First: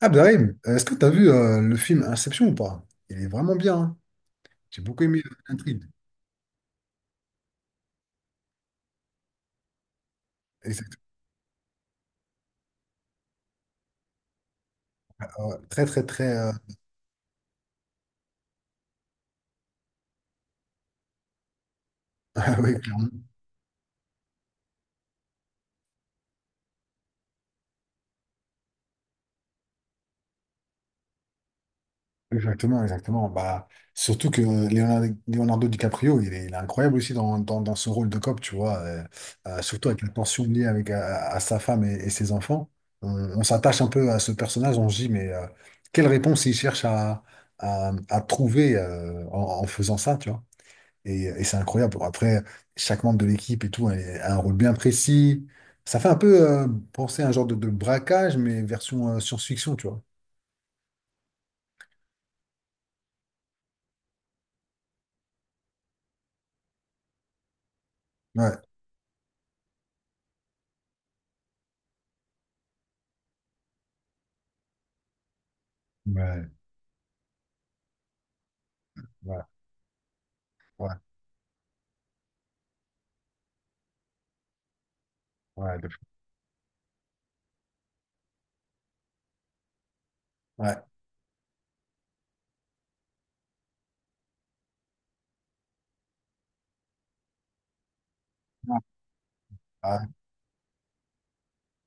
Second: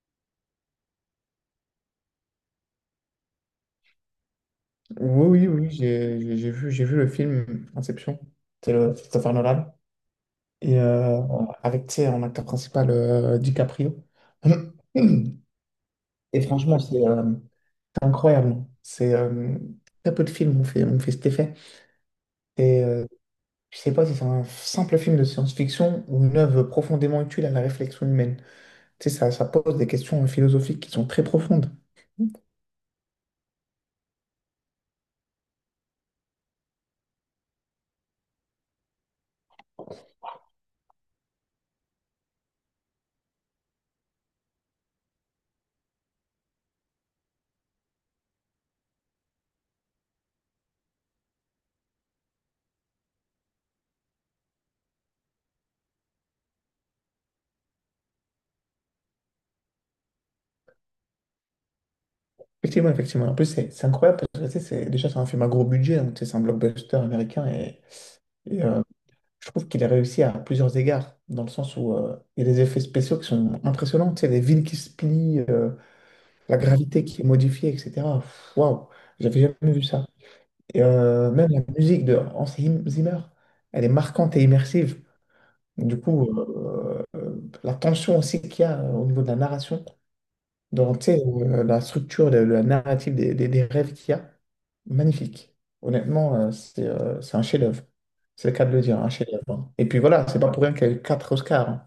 Abderrahim, est-ce que tu as vu le film Inception ou pas? Il est vraiment bien, hein. J'ai beaucoup aimé Oui, oui, oui, oui, l'intrigue. j'ai vu le film Inception, c'est le Christopher Nolan, et Exact. Avec, tu sais, en acteur principal, DiCaprio. Ouais, très, très, très. Et franchement, c'est incroyable. C'est très peu de films ont fait cet effet. Ah oui, Et clairement. je sais pas si c'est un simple film de science-fiction ou une œuvre profondément utile à la réflexion humaine. Tu sais, ça pose des questions philosophiques qui sont très profondes. Exactement, exactement. Bah, surtout que Leonardo DiCaprio, il est incroyable aussi dans ce rôle de cop, tu vois. Surtout avec la tension liée avec, à sa femme et ses enfants. On, on s'attache un peu à ce personnage, on se dit, mais quelle réponse il cherche à trouver, en faisant ça, tu vois? Et c'est incroyable. Bon, après, chaque membre de l'équipe et tout a un rôle bien précis. Ça fait un peu penser à un genre de braquage, mais version science-fiction, tu vois. Effectivement, effectivement. En plus, c'est incroyable parce que tu sais, déjà, c'est un film à gros budget, donc tu sais, c'est un blockbuster américain et Ouais, Et, euh, je trouve qu'il a réussi à plusieurs égards, dans le sens où il y a des effets spéciaux qui sont impressionnants. Tu sais, les villes qui se plient, ouais, la gravité qui est modifiée, etc. Pff, waouh, j'avais ouais, jamais vu ça. Et ouais, même la musique de Hans Zimmer, elle est marquante et immersive. ouais, Du coup, la tension aussi qu'il y a au niveau de la narration, ouais. donc, tu sais, la structure, la, narrative des rêves qu'il y a, magnifique. Honnêtement, c'est un chef-d'œuvre. C'est le cas de le dire, un chef-d'œuvre, hein. Et puis Ah, voilà, c'est pas pour rien qu'il y a eu quatre Oscars, hein.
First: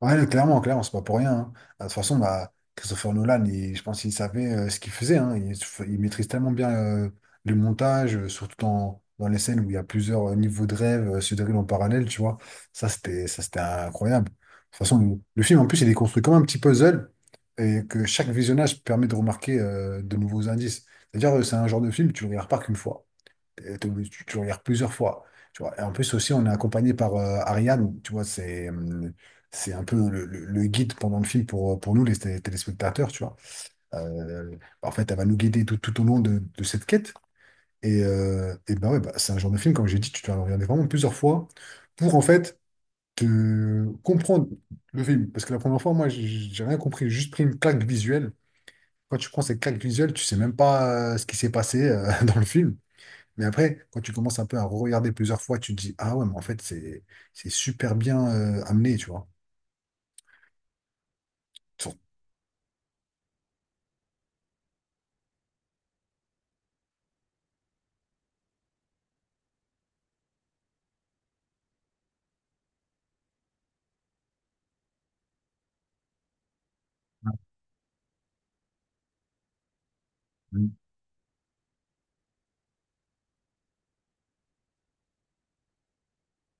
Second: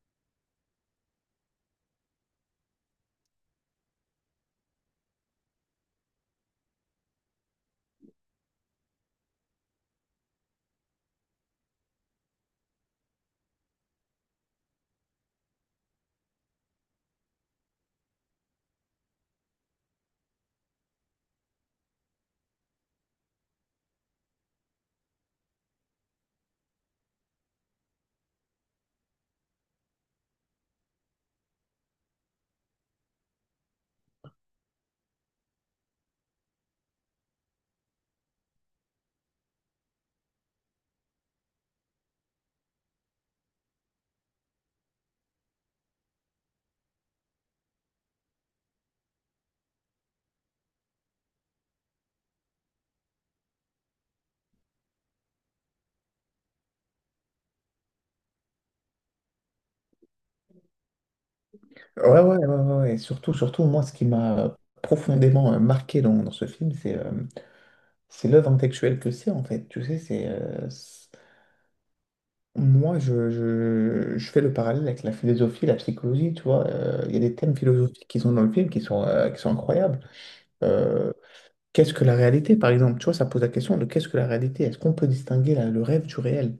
ouais, non, clairement, clairement, c'est pas pour rien, hein. Ah, de toute façon, bah, Christopher Nolan, je pense qu'il savait ce qu'il faisait, hein. Il maîtrise tellement bien, le montage, surtout dans les scènes où il y a plusieurs niveaux de rêve se déroulent en parallèle, tu vois. Ça, c'était incroyable. De toute façon, le film, en plus, il est construit comme un petit puzzle et que chaque visionnage permet de remarquer, de nouveaux indices. C'est-à-dire, c'est un genre de film, tu le regardes pas qu'une fois, tu regardes plusieurs fois. Tu vois. Et en plus aussi, on est accompagné par Ariane, tu vois, c'est un peu le guide pendant le film pour nous, les téléspectateurs, tu vois. Euh, en fait, elle va nous guider tout au long de cette quête. Et ben ouais, bah, c'est un genre de film, comme j'ai dit, tu dois le regarder vraiment plusieurs fois pour en fait te comprendre le film. Parce que la première fois, moi, j'ai rien compris, j'ai juste pris une claque visuelle. Quand tu prends cette claque visuelle, tu sais même pas ce qui s'est passé dans le film. Mais après, quand tu commences un peu à regarder plusieurs fois, tu te dis, ah ouais, mais en fait, c'est super bien, amené, tu vois. Sur- Ouais, ouais, ouais, ouais. Ouais. Et surtout, surtout, moi, ce qui m'a profondément marqué dans ce film, c'est l'œuvre intellectuelle que c'est, en fait. Tu sais, moi, je fais le parallèle avec la philosophie, la psychologie, tu vois. Il y a des thèmes philosophiques qui sont dans le film qui sont incroyables. Mm. Euh, Qu'est-ce que la réalité, par exemple? Tu vois, ça pose la question de qu'est-ce que la réalité? Est-ce qu'on peut distinguer le rêve du réel?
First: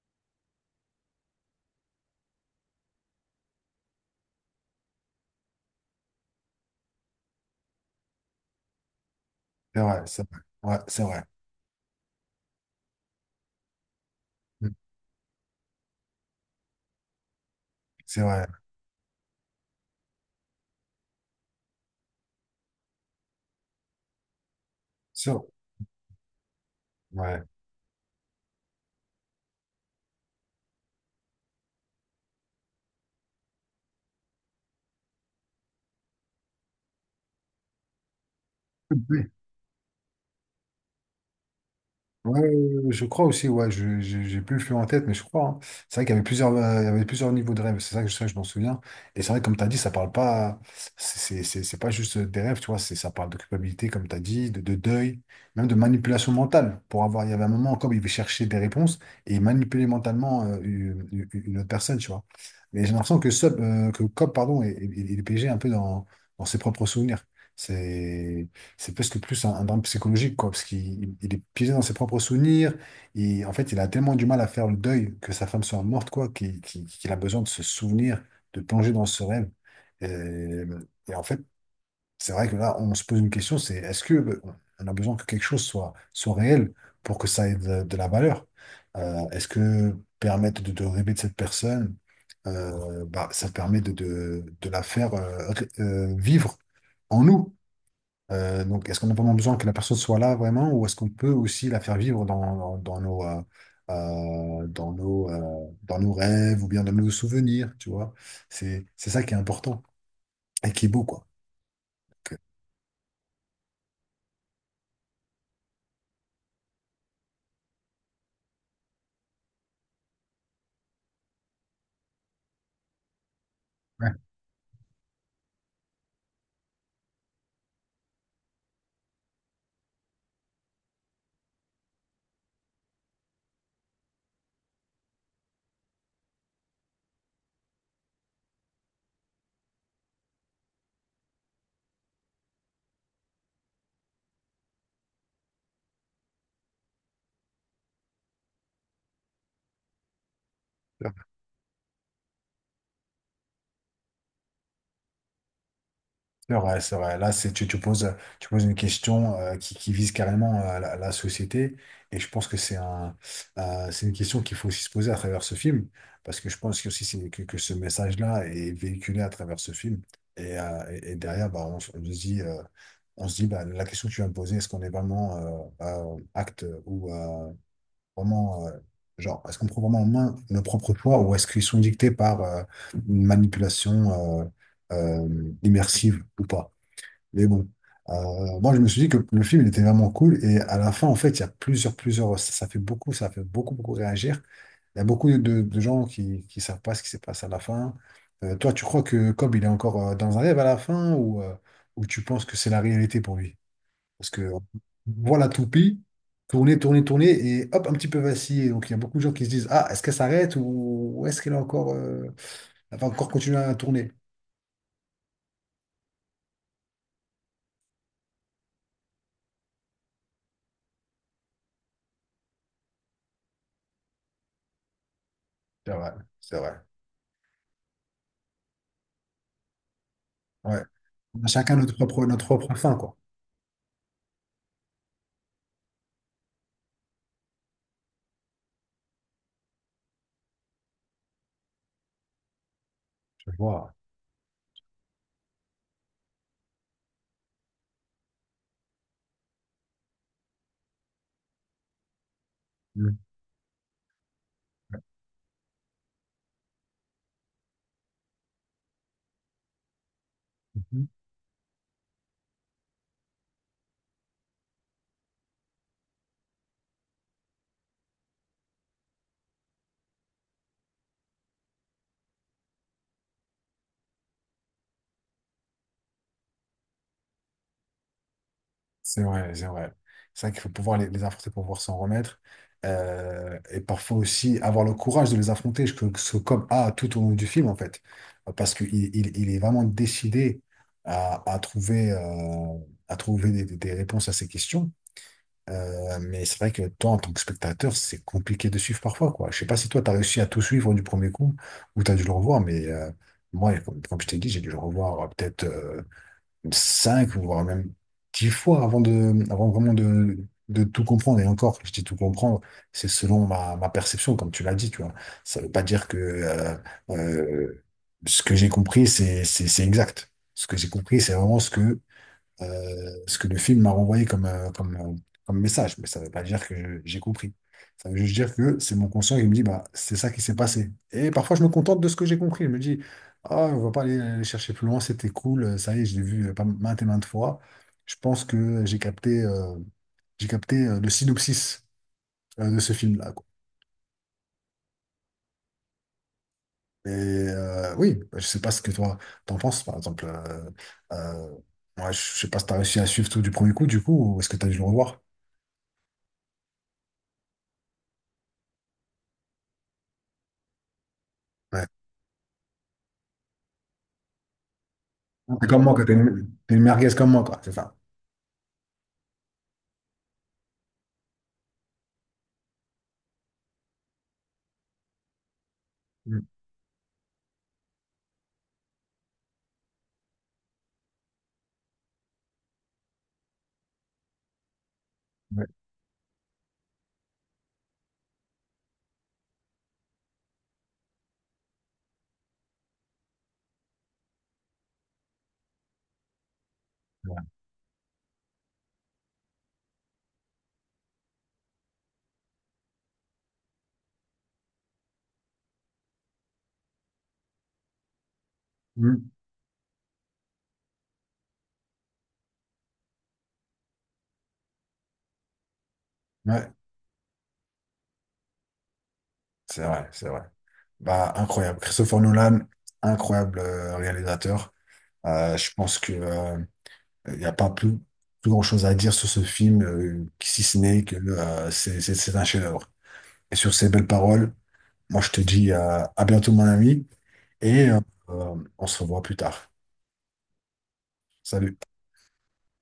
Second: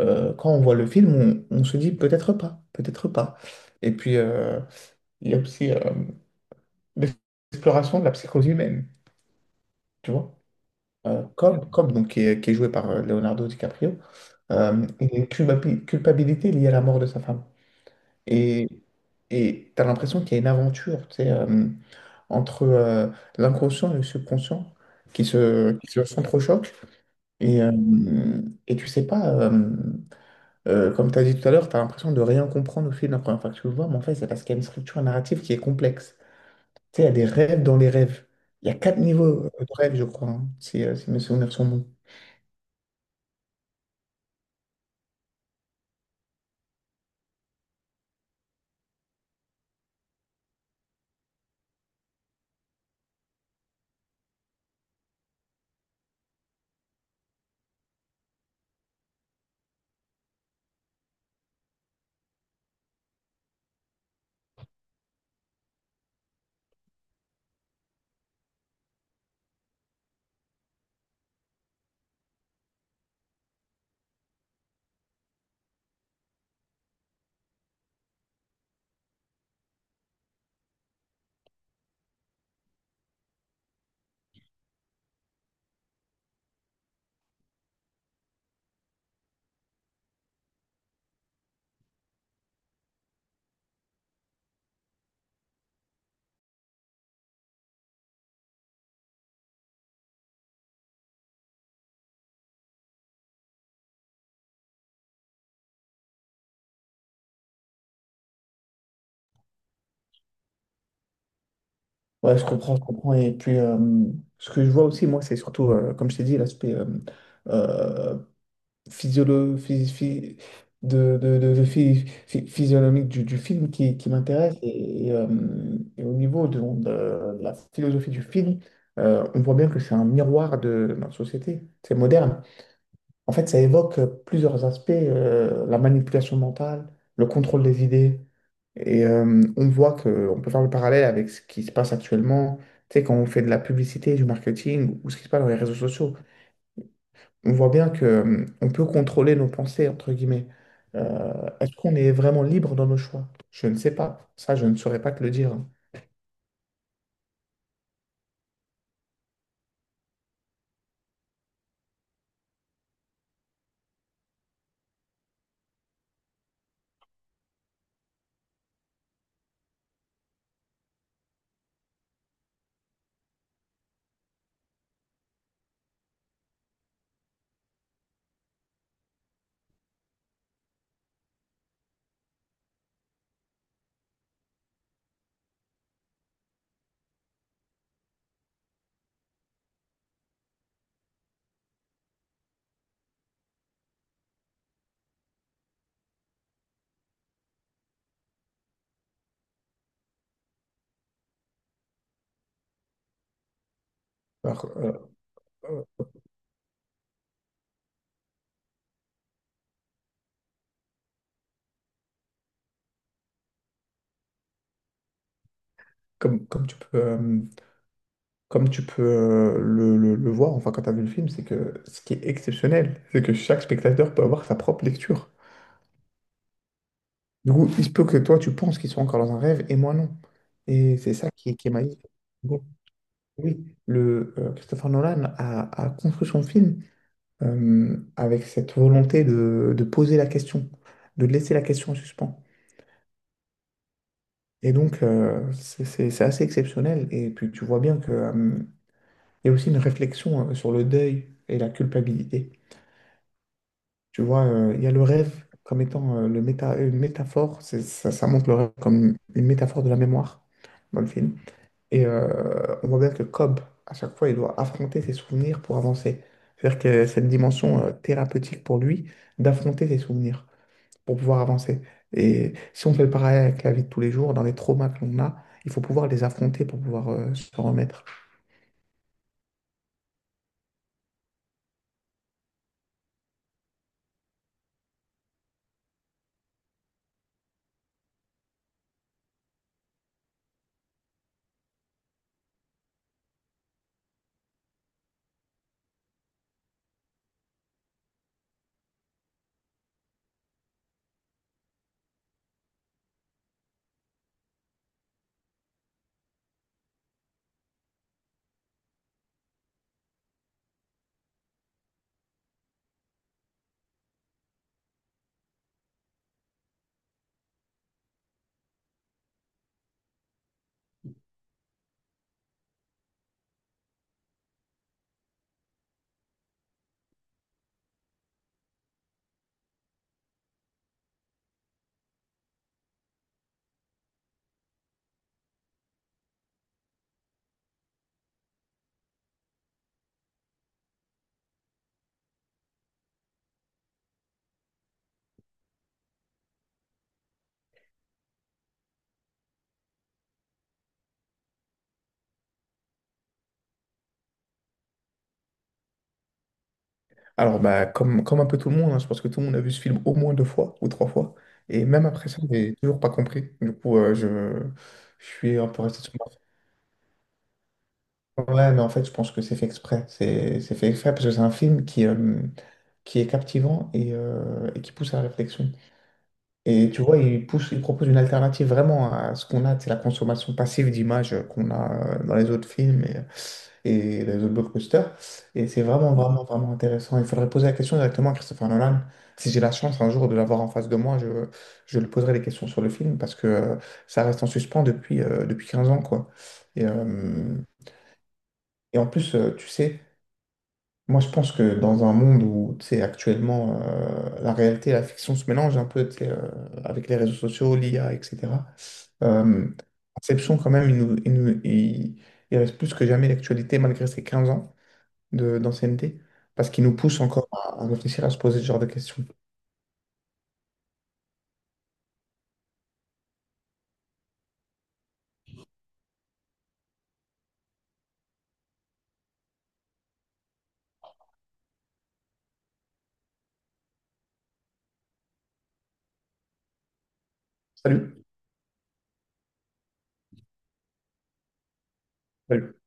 Quand on voit le film, on se dit peut-être pas, peut-être pas. Et puis, il y a aussi l'exploration de la psychose humaine, C'est vrai, tu c'est vois. vrai. Ouais, c'est vrai. Cobb, donc, qui est joué par Leonardo DiCaprio, Mm. Il a une culpabilité liée à la mort de sa femme. C'est vrai. Et et tu as l'impression qu'il y a une aventure, tu sais, entre l'inconscient et le subconscient qui Sur- se, qui se Ouais. Et, euh, et tu sais pas, comme tu as dit tout à l'heure, tu as l'impression de rien comprendre au fil de la première fois que tu le vois, mais en fait, c'est parce qu'il y a une structure narrative qui est complexe. Tu sais, il y a des rêves dans les rêves. Il y a quatre niveaux de rêves, je crois, hein, si mes souvenirs sont bons. Ouais, je crois aussi, ouais, j'ai plus le flux en tête, mais je crois, hein. C'est vrai qu'il y avait il y avait plusieurs niveaux de rêves, c'est ça que ça, je m'en souviens. Et c'est vrai, comme tu as dit, ça parle pas, c'est pas juste des rêves, tu vois, ça parle de culpabilité, comme tu as dit, de deuil, même de manipulation mentale. Pour avoir, il y avait un moment, comme il cherchait des réponses et il manipulait mentalement une autre personne, tu vois. Mais j'ai l'impression que Cobb, pardon, est piégé un peu dans ses propres souvenirs. C'est. C'est presque plus un, drame psychologique, quoi, parce qu'il il est piégé dans ses propres souvenirs. Et en fait, il a tellement du mal à faire le deuil que sa femme soit morte, quoi, qu'il a besoin de se souvenir, de plonger dans ce rêve. Et, et en fait, c'est vrai que là, on se pose une question, c'est est-ce que on a besoin que quelque chose soit réel pour que ça ait de la valeur? Est-ce que permettre de rêver de cette personne, bah, ça permet de la faire, vivre en nous? Donc, est-ce qu'on a vraiment besoin que la personne soit là vraiment, ou est-ce qu'on peut aussi la faire vivre dans nos rêves ou bien dans nos souvenirs, tu vois? C'est ça qui est important et qui est beau, quoi. Ouais, Donc, je comprends, je comprends. Et puis, ce que je vois aussi, moi, c'est surtout, comme je t'ai dit, l'aspect euh, physiolo- phy- phy- de physionomique du film qui euh, m'intéresse. Et au niveau de la philosophie du film, on voit bien que c'est un miroir de notre société. C'est moderne. En fait, ça évoque plusieurs aspects, la manipulation mentale, le contrôle des idées. Et on voit que on peut faire le parallèle avec ce qui se passe actuellement, tu sais, quand on fait de la publicité, du marketing ou ce qui se passe dans les réseaux sociaux. On voit bien que on peut contrôler nos pensées, entre guillemets. ouais. Euh, est-ce qu'on est vraiment libre dans nos choix? Je ne sais pas. Ça, je ne saurais pas te le dire, hein. C'est vrai, c'est vrai. Là, c'est, tu, tu poses une question, qui vise carrément, la société. Et je pense que c'est une question qu'il faut aussi se poser à travers ce film. Parce que je pense que, aussi que ce message-là est véhiculé à travers ce film. Et derrière, bah, on se dit, bah, la question que tu viens de poser, est-ce qu'on est vraiment acte ou vraiment. Genre, est-ce qu'on prend vraiment en main nos propres choix ou est-ce qu'ils sont dictés par une manipulation immersive ou pas? Mais bon, moi je me suis dit que le film il était vraiment cool et à la fin en fait il y a plusieurs plusieurs ça fait beaucoup, ça fait beaucoup beaucoup réagir. Il y a beaucoup de gens qui savent pas ce qui s'est passé à la fin. Toi tu crois que Cobb il est encore dans un rêve à la fin ou tu penses que c'est la réalité pour lui? Parce que Alors, voilà euh, toupie tourner tourner tourner et hop un petit peu vaciller. Donc il y a beaucoup de gens qui se disent ah est-ce qu'elle s'arrête ou est-ce qu'elle est encore elle va encore continuer à tourner? comme, comme tu peux, euh, comme tu peux le voir, enfin, quand tu as vu le film, c'est que ce qui est exceptionnel, c'est que chaque spectateur peut avoir sa propre lecture. C'est vrai, c'est vrai. Du coup, il se peut que toi, tu penses qu'ils sont encore dans un rêve et moi, non. Ouais. Et c'est ça On qui, a est qui est chacun notre magique. propre notre Bon, propre fin, quoi. oui, Christopher Nolan a construit son film, avec cette volonté de poser la question, de laisser la question en suspens. Je vois. Et donc, c'est assez exceptionnel. Et puis, tu vois bien que, il y a aussi une réflexion sur le deuil et la culpabilité. Mhm. Tu vois, il y a le rêve comme étant une métaphore. Ça, ça montre le rêve comme une métaphore de la mémoire dans le Mhm. film. Et on voit bien que Cobb, à chaque fois, il doit affronter ses souvenirs pour avancer. C'est-à-dire que cette dimension thérapeutique pour lui, d'affronter ses souvenirs pour pouvoir avancer. Et si on fait le parallèle avec la vie de tous les jours, dans les traumas que l'on a, il faut pouvoir les affronter pour pouvoir se remettre. C'est vrai, c'est vrai. C'est vrai qu'il faut pouvoir les affronter pour pouvoir s'en remettre. Et parfois aussi avoir le courage de les affronter, ce que Cobb a tout au long du film, en fait. Parce qu'il il est vraiment décidé à, à trouver, euh, à trouver, des réponses à ces questions. Mais c'est vrai que toi, en tant que spectateur, c'est compliqué de suivre parfois, quoi. Je sais pas si toi, tu as réussi à tout suivre du premier coup ou tu as dû le revoir, mais moi, comme je t'ai dit, j'ai dû le revoir, peut-être cinq ou voire même 10 fois avant vraiment de tout comprendre. Et encore, je dis tout comprendre, c'est selon ma perception, comme tu l'as dit, tu vois. Ça veut pas dire que euh, ce que j'ai compris, c'est exact. Ce que j'ai compris, c'est vraiment ce que le film m'a renvoyé comme message. Mais ça ne veut pas dire que j'ai compris. Ça veut juste dire que c'est mon conscient qui me dit, bah, c'est ça qui s'est passé. Et parfois, je me contente de ce que j'ai compris. Je me dis, ah, on ne va pas aller chercher plus loin, c'était cool, ça y est, je l'ai vu, pas maintes et maintes fois. Je pense que j'ai capté, le synopsis de ce film-là, quoi. Et oui, bah, je sais pas ce que toi t'en penses, par exemple. Euh, Moi, je sais pas si t'as réussi à suivre tout du premier coup, du coup, ou est-ce que t'as dû le revoir? Alors, bah, comme un peu tout le monde, hein, je pense que tout le monde a vu ce film au moins deux fois ou trois fois. Et même après ça, j'ai toujours pas compris. Du coup, je suis un T'es peu comme moi, resté quoi. sur T'es ma une, t'es une merguez comme moi, quoi. C'est ça. fin. Ouais, mais en fait, je pense que c'est fait exprès. C'est fait exprès parce que c'est un film qui est captivant et qui pousse à la réflexion. Mm. Et tu vois, il pousse, il propose une alternative vraiment à ce qu'on a, c'est la consommation passive d'images qu'on a dans les autres films et les autres blockbusters. Et Ouais, c'est vraiment, vraiment, vraiment intéressant. Il faudrait poser la question directement à Christopher Nolan. Si j'ai la chance un jour de l'avoir en face de moi, je lui poserai des questions sur le film parce que ça reste en suspens depuis 15 ans, quoi. Et, c'est vrai. euh, et en plus, tu sais, moi je pense que dans un monde où, tu sais, actuellement, la réalité et la fiction se mélangent un peu, tu sais, avec les réseaux sociaux, l'IA, etc. Mm. Euh, Inception, quand même, il reste plus que jamais l'actualité malgré ses 15 ans d'ancienneté, parce Ouais, qu'il nous pousse encore à réfléchir, à se poser ce genre de questions. c'est vrai, c'est vrai. Bah, incroyable. Christopher Nolan, incroyable, réalisateur. Je pense que il n'y a pas plus grand-chose à dire sur ce film, si ce n'est que c'est un chef-d'œuvre. Et sur ces belles paroles, moi, je te dis, à bientôt, mon ami, et Salut! On se revoit plus tard. Salut. Salut.